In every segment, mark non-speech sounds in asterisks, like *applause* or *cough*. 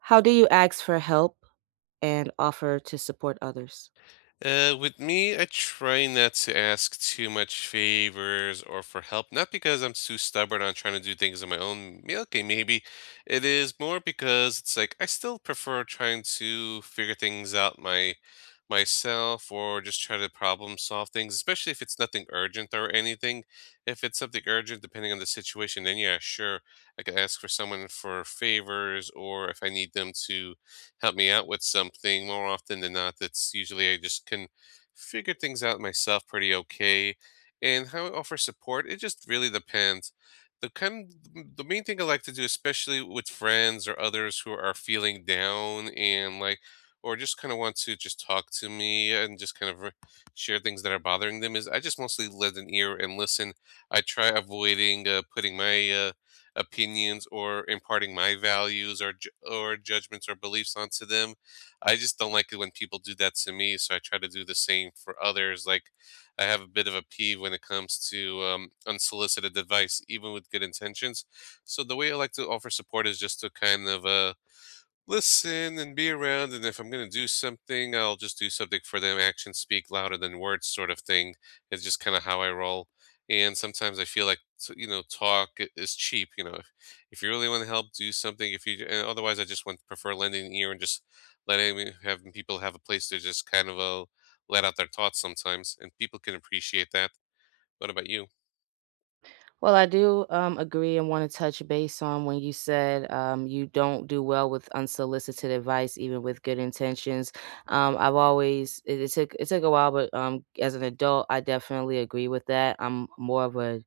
How do you ask for help and offer to support others? With me, I try not to ask too much favors or for help, not because I'm too stubborn on trying to do things on my own. Yeah, okay, maybe it is more because it's like I still prefer trying to figure things out my myself or just try to problem solve things, especially if it's nothing urgent or anything. If it's something urgent, depending on the situation, then yeah, sure, I could ask for someone for favors or if I need them to help me out with something. More often than not, that's usually I just can figure things out myself pretty okay. And how I offer support, it just really depends. The kind the main thing I like to do, especially with friends or others who are feeling down and like or just kind of want to just talk to me and just kind of share things that are bothering them is I just mostly lend an ear and listen. I try avoiding putting my opinions or imparting my values or judgments or beliefs onto them. I just don't like it when people do that to me, so I try to do the same for others. Like I have a bit of a peeve when it comes to unsolicited advice, even with good intentions. So the way I like to offer support is just to kind of listen and be around, and if I'm going to do something, I'll just do something for them. Actions speak louder than words, sort of thing. It's just kind of how I roll. And sometimes I feel like talk is cheap. If you really want to help, do something if you. And otherwise I just want prefer lending an ear and just having people have a place to just kind of let out their thoughts sometimes, and people can appreciate that. What about you? Well, I do agree and want to touch base on when you said you don't do well with unsolicited advice, even with good intentions. Um, it took a while, but as an adult, I definitely agree with that. I'm more of a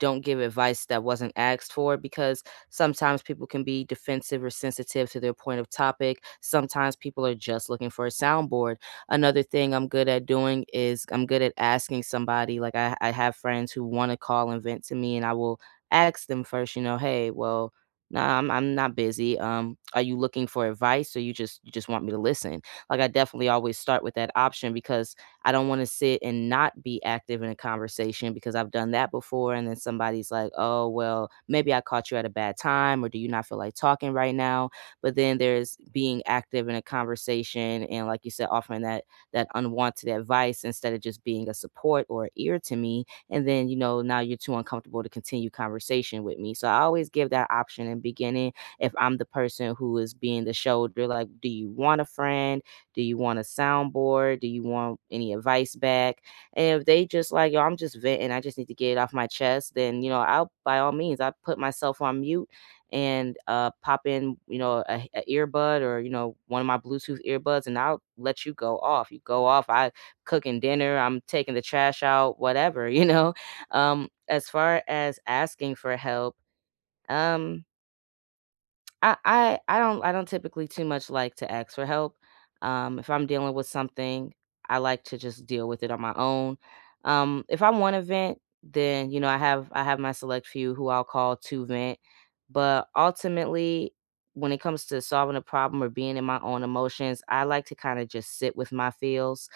don't give advice that wasn't asked for because sometimes people can be defensive or sensitive to their point of topic. Sometimes people are just looking for a soundboard. Another thing I'm good at doing is I'm good at asking somebody, like I have friends who wanna call and vent to me, and I will ask them first, you know, "Hey, well, nah, I'm not busy. Are you looking for advice or you just want me to listen?" Like, I definitely always start with that option because I don't wanna sit and not be active in a conversation because I've done that before, and then somebody's like, "Oh, well, maybe I caught you at a bad time," or, "Do you not feel like talking right now?" But then there's being active in a conversation and like you said offering that unwanted advice instead of just being a support or a ear to me, and then you know now you're too uncomfortable to continue conversation with me. So I always give that option in beginning. If I'm the person who is being the shoulder, like do you want a friend, do you want a soundboard, do you want any advice back? And if they just like, yo, I'm just venting, I just need to get it off my chest, then you know I'll by all means I put myself on mute and pop in, you know, a earbud or you know one of my Bluetooth earbuds, and I'll let you go off. You go off. I cooking dinner. I'm taking the trash out. Whatever, *laughs* you know. As far as asking for help, um, I don't I don't typically too much like to ask for help. If I'm dealing with something, I like to just deal with it on my own. If I want to vent, then you know I have my select few who I'll call to vent. But ultimately, when it comes to solving a problem or being in my own emotions, I like to kind of just sit with my feels,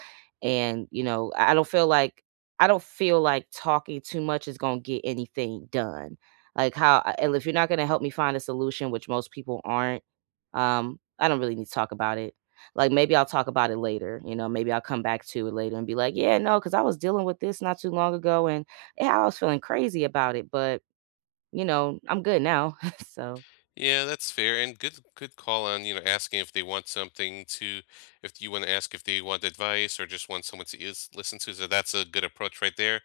and you know I don't feel like I don't feel like talking too much is gonna get anything done. Like, how I and if you're not gonna help me find a solution, which most people aren't, I don't really need to talk about it. Like, maybe I'll talk about it later, you know, maybe I'll come back to it later and be like, "Yeah, no, because I was dealing with this not too long ago, and, yeah, I was feeling crazy about it, but, you know, I'm good now." *laughs* So, Yeah, that's fair, and good call on, you know, asking if they want something to if you want to ask if they want advice or just want someone to is listen to. So that's a good approach right there.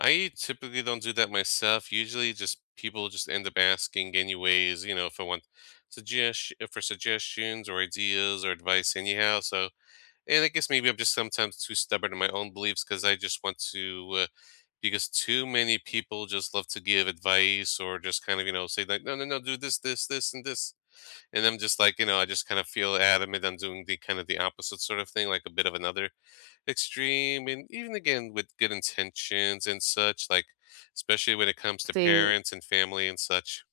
I typically don't do that myself. Usually just people just end up asking anyways, you know, if I want suggestions or ideas or advice anyhow. So and I guess maybe I'm just sometimes too stubborn in my own beliefs because I just want to because too many people just love to give advice or just kind of, you know, say like no no no, do this this this and this, and I'm just like, you know, I just kind of feel adamant on doing the kind of the opposite sort of thing, like a bit of another extreme. And even again with good intentions and such, like especially when it comes to see, parents and family and such.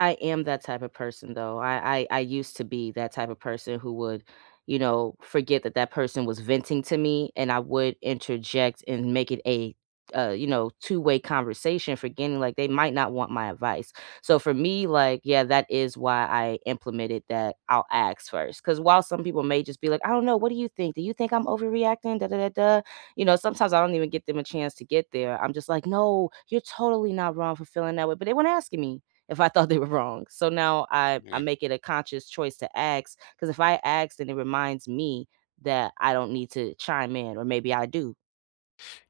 I am that type of person though. I used to be that type of person who would, you know, forget that that person was venting to me, and I would interject and make it a, you know, two-way conversation, forgetting like they might not want my advice. So for me, like, yeah, that is why I implemented that. I'll ask first, because while some people may just be like, I don't know, what do you think? Do you think I'm overreacting? Da da da da. You know, sometimes I don't even get them a chance to get there. I'm just like, no, you're totally not wrong for feeling that way, but they weren't asking me if I thought they were wrong. So now I eh, make it a conscious choice to ask because if I ask, then it reminds me that I don't need to chime in, or maybe I do.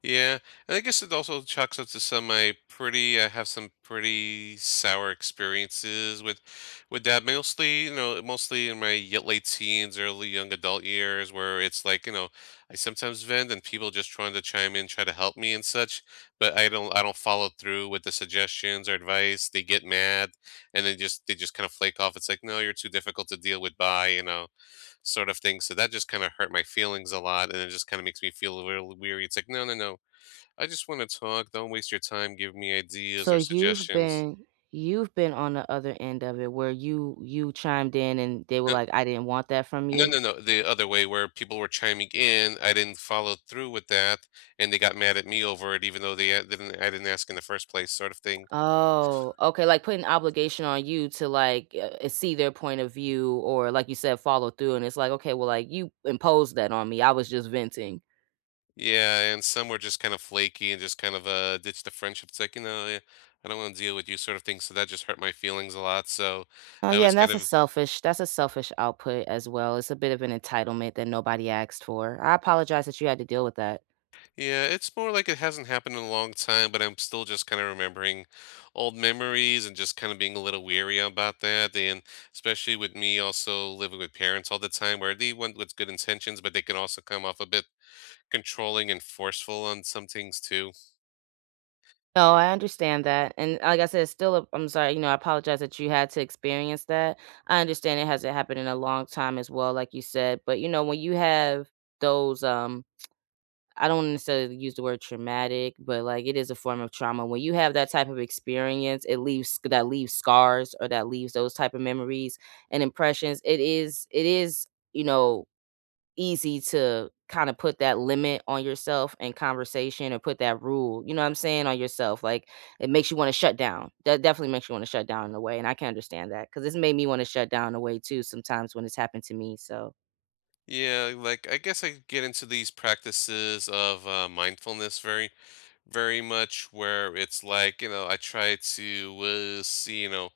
Yeah, and I guess it also chalks up to some my pretty I have some pretty sour experiences with that mostly, you know, mostly in my late teens, early young adult years where it's like, you know, I sometimes vent and people just trying to chime in, try to help me and such, but I don't follow through with the suggestions or advice. They get mad, and then just they just kind of flake off. It's like, "No, you're too difficult to deal with, bye," you know, sort of thing. So that just kind of hurt my feelings a lot, and it just kind of makes me feel a little weary. It's like, "No, no, no, I just wanna talk, don't waste your time, give me ideas So or you've suggestions." been, you've been on the other end of it where you chimed in and they were N like, I didn't want that from No, you. no, no, the other way where people were chiming in, I didn't follow through with that, and they got mad at me over it even though they a didn't I didn't ask in the first place sort of thing. Oh, okay. Like putting obligation on you to like see their point of view, or like you said, follow through. And it's like, okay, well, like you imposed that on me. I was just venting. Yeah, and some were just kind of flaky and just kind of, ditched the friendship. It's like, "You know, I don't wanna deal with you," sort of thing, so that just hurt my feelings a lot, so Oh, I yeah, was and kind that's a of. selfish, that's a selfish output as well. It's a bit of an entitlement that nobody asked for. I apologize that you had to deal with that. Yeah, it's more like it hasn't happened in a long time, but I'm still just kind of remembering old memories and just kind of being a little weary about that. And especially with me also living with parents all the time, where they want with good intentions, but they can also come off a bit controlling and forceful on some things too. No, I understand that. And like I said, it's still a, I'm sorry, you know, I apologize that you had to experience that. I understand it hasn't happened in a long time as well, like you said. But you know, when you have those I don't necessarily use the word traumatic, but like it is a form of trauma. When you have that type of experience, it leaves that leaves scars or that leaves those type of memories and impressions. It is, it is, you know, easy to kind of put that limit on yourself in conversation or put that rule, you know what I'm saying, on yourself. Like it makes you want to shut down. That definitely makes you want to shut down in a way. And I can understand that because it's made me want to shut down in a way too sometimes when it's happened to me. So, Yeah, like I guess I get into these practices of mindfulness very much where it's like, you know, I try to see, you know,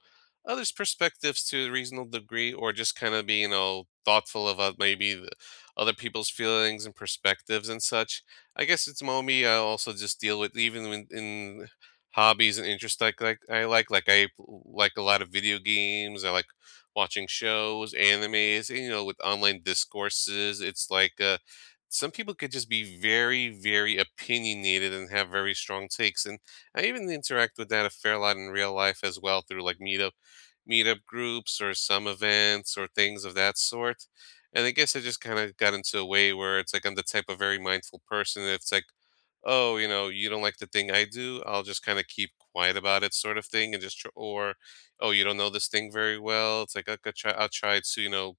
others perspectives to a reasonable degree or just kind of be, you know, thoughtful about maybe the other people's feelings and perspectives and such. I guess it's mommy I also just deal with even when in hobbies and interests, like I like I like a lot of video games. I like watching shows, animes, and, you know, with online discourses, it's like some people could just be very, very opinionated and have very strong takes. And I even interact with that a fair lot in real life as well through like meetup groups or some events or things of that sort. And I guess I just kind of got into a way where it's like I'm the type of very mindful person. And It's like, oh, you know, you don't like the thing I do. I'll just kind of keep quiet about it, sort of thing, and just oh, you don't know this thing very well. It's like I'll try. I'll try to, you know,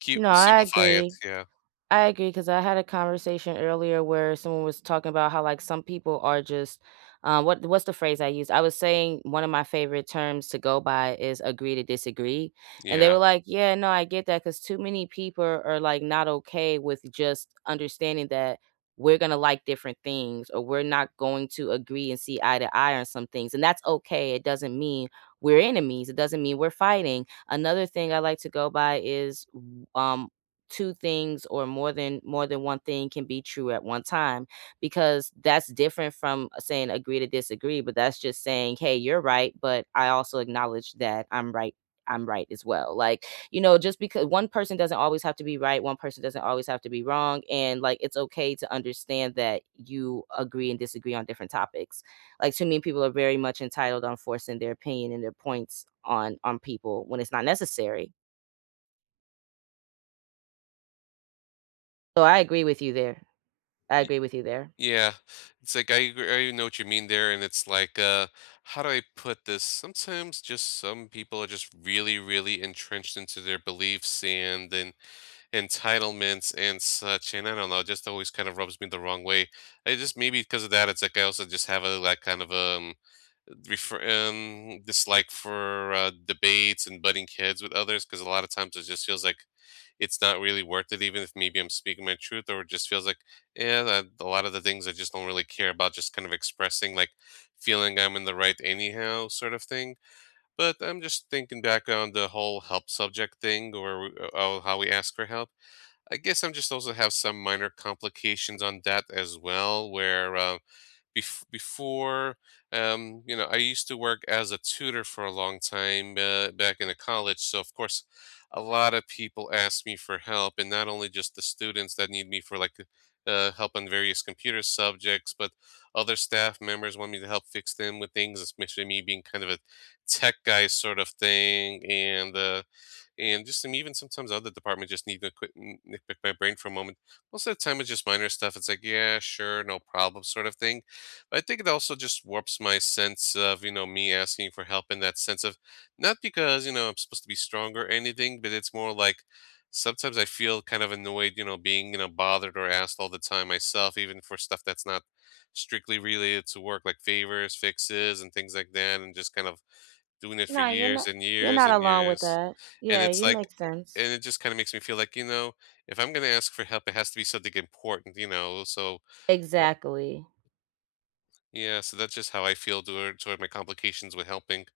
keep no, I simplify it. agree. Yeah, I agree because I had a conversation earlier where someone was talking about how like some people are just what what's the phrase I used? I was saying one of my favorite terms to go by is agree to disagree, and they yeah. were like, "Yeah, no, I get that," because too many people are like not okay with just understanding that we're gonna like different things or we're not going to agree and see eye to eye on some things, and that's okay. It doesn't mean we're enemies. It doesn't mean we're fighting. Another thing I like to go by is um two things or more than, more than one thing can be true at one time because that's different from saying agree to disagree, but that's just saying hey you're right but I also acknowledge that I'm right as well. Like you know just because one person doesn't always have to be right, one person doesn't always have to be wrong, and like it's okay to understand that you agree and disagree on different topics. Like too many people are very much entitled on forcing their opinion and their points on people when it's not necessary. So I agree with you there. I agree with you there. Yeah, it's like I know what you mean there, and it's like, how do I put this? Sometimes just some people are just really, really entrenched into their beliefs and then entitlements and such, and I don't know, it just always kind of rubs me the wrong way. I just maybe because of that, it's like I also just have a like kind of a refer dislike for debates and butting heads with others because a lot of times it just feels like it's not really worth it even if maybe I'm speaking my truth. Or it just feels like yeah that, a lot of the things I just don't really care about just kind of expressing, like feeling I'm in the right anyhow sort of thing. But I'm just thinking back on the whole help subject thing, or oh, how we ask for help. I guess I'm just also have some minor complications on that as well where bef- before you know, I used to work as a tutor for a long time back in the college, so of course a lot of people ask me for help, and not only just the students that need me for like help on various computer subjects, but other staff members want me to help fix them with things, especially me being kind of a tech guy sort of thing. And just some even sometimes other departments just need to quit and nitpick my brain for a moment. Most of the time, it's just minor stuff. It's like, yeah, sure, no problem, sort of thing. But I think it also just warps my sense of, you know, me asking for help in that sense of not because, you know, I'm supposed to be stronger or anything, but it's more like sometimes I feel kind of annoyed, you know, being, you know, bothered or asked all the time myself, even for stuff that's not strictly related to work, like favors, fixes, and things like that, and just kind of doing it for No, you're years not, and you're years not and alone with years. that. And Yeah, it's you like make and sense. it just kinda makes me feel like, you know, if I'm gonna ask for help, it has to be something important, you know, so. Right. Exactly. Yeah, so that's just how I feel toward toward my complications with helping.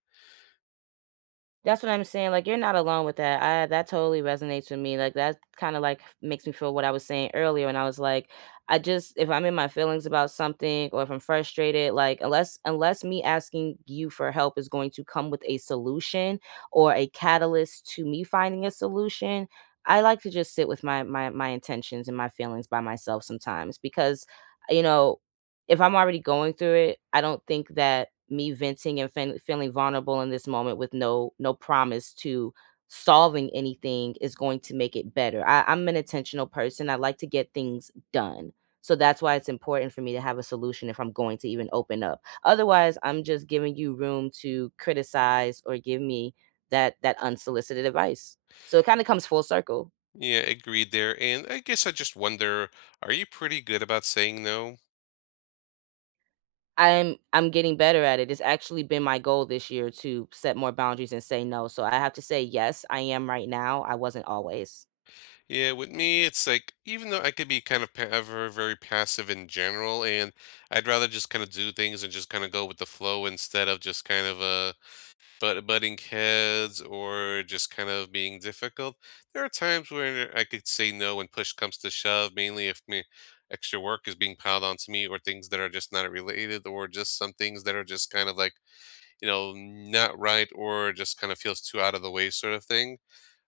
That's what I'm saying. Like you're not alone with that. I that totally resonates with me. Like that kind of like makes me feel what I was saying earlier when I was like, I just if I'm in my feelings about something or if I'm frustrated, like unless me asking you for help is going to come with a solution or a catalyst to me finding a solution, I like to just sit with my my intentions and my feelings by myself sometimes because you know if I'm already going through it, I don't think that me venting and fen feeling vulnerable in this moment with no promise to solving anything is going to make it better. I'm an intentional person. I like to get things done. So that's why it's important for me to have a solution if I'm going to even open up. Otherwise, I'm just giving you room to criticize or give me that unsolicited advice. So it kind of comes full circle. Yeah, agreed there, and I guess I just wonder, are you pretty good about saying no? I'm getting better at it. It's actually been my goal this year to set more boundaries and say no. So I have to say yes, I am right now. I wasn't always. Yeah, with me, it's like, even though I could be kind of pa ever very passive in general, and I'd rather just kinda do things and just kinda go with the flow instead of just kind of, butting heads or just kind of being difficult. There are times where I could say no when push comes to shove, mainly if me extra work is being piled onto me or things that are just not related or just some things that are just kind of like, you know, not right or just kind of feels too out of the way sort of thing.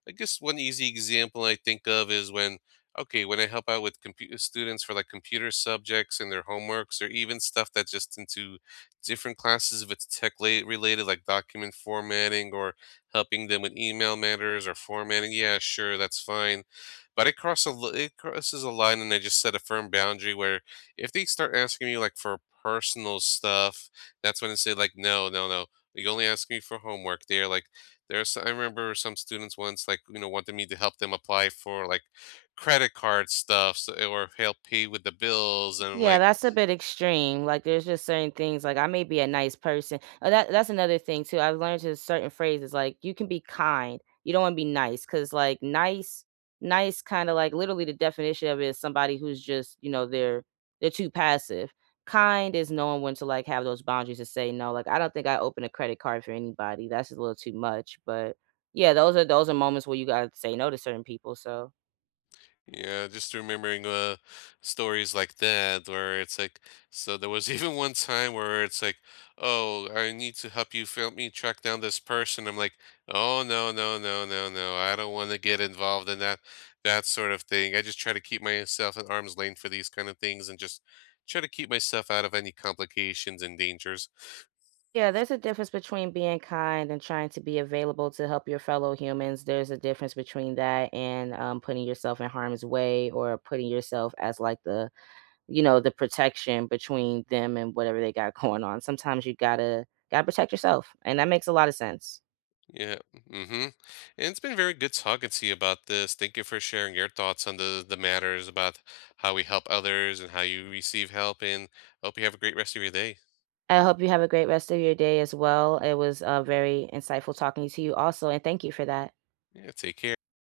I guess one easy example I think of is when, okay, when I help out with computer students for like computer subjects and their homeworks, or even stuff that's just into different classes if it's related, like document formatting or helping them with email matters or formatting. Yeah, sure, that's fine. But it, it crosses a line, and I just set a firm boundary where if they start asking me like for personal stuff, that's when I say like, no, no, no. You only ask me for homework. They're like, there's I remember some students once like, you know, wanted me to help them apply for like credit card stuff so, or help pay with the bills, and I'm Yeah, like. that's a bit extreme. Like, there's just certain things. Like, I may be a nice person. That's another thing too. I've learned to certain phrases. Like, you can be kind. You don't want to be nice because, like, nice, kind of like literally the definition of it is somebody who's just, you know, they're too passive. Kind is knowing when to like have those boundaries to say no. Like, I don't think I open a credit card for anybody. That's a little too much. But yeah, those are moments where you gotta say no to certain people. So. Yeah, just remembering stories like that where it's like so there was *laughs* even one time where it's like, "Oh, I need to help you help me track down this person." I'm like, "Oh, no, no, no, no, no. I don't want to get involved in that that sort of thing. I just try to keep myself at arm's length for these kind of things and just try to keep myself out of any complications and dangers." Yeah, there's a difference between being kind and trying to be available to help your fellow humans. There's a difference between that and putting yourself in harm's way or putting yourself as like the, you know, the protection between them and whatever they got *laughs* going on. Sometimes you gotta protect yourself, and that makes a lot of sense. Yeah. Mm-hmm. And it's been very good talking to you about this. Thank you for sharing your thoughts on the matters about how we help others and how you receive help. And hope you have a great rest of your day. I hope you have a great rest of your day as well. It was very insightful talking to you also, and thank you for that. Yeah. Take care.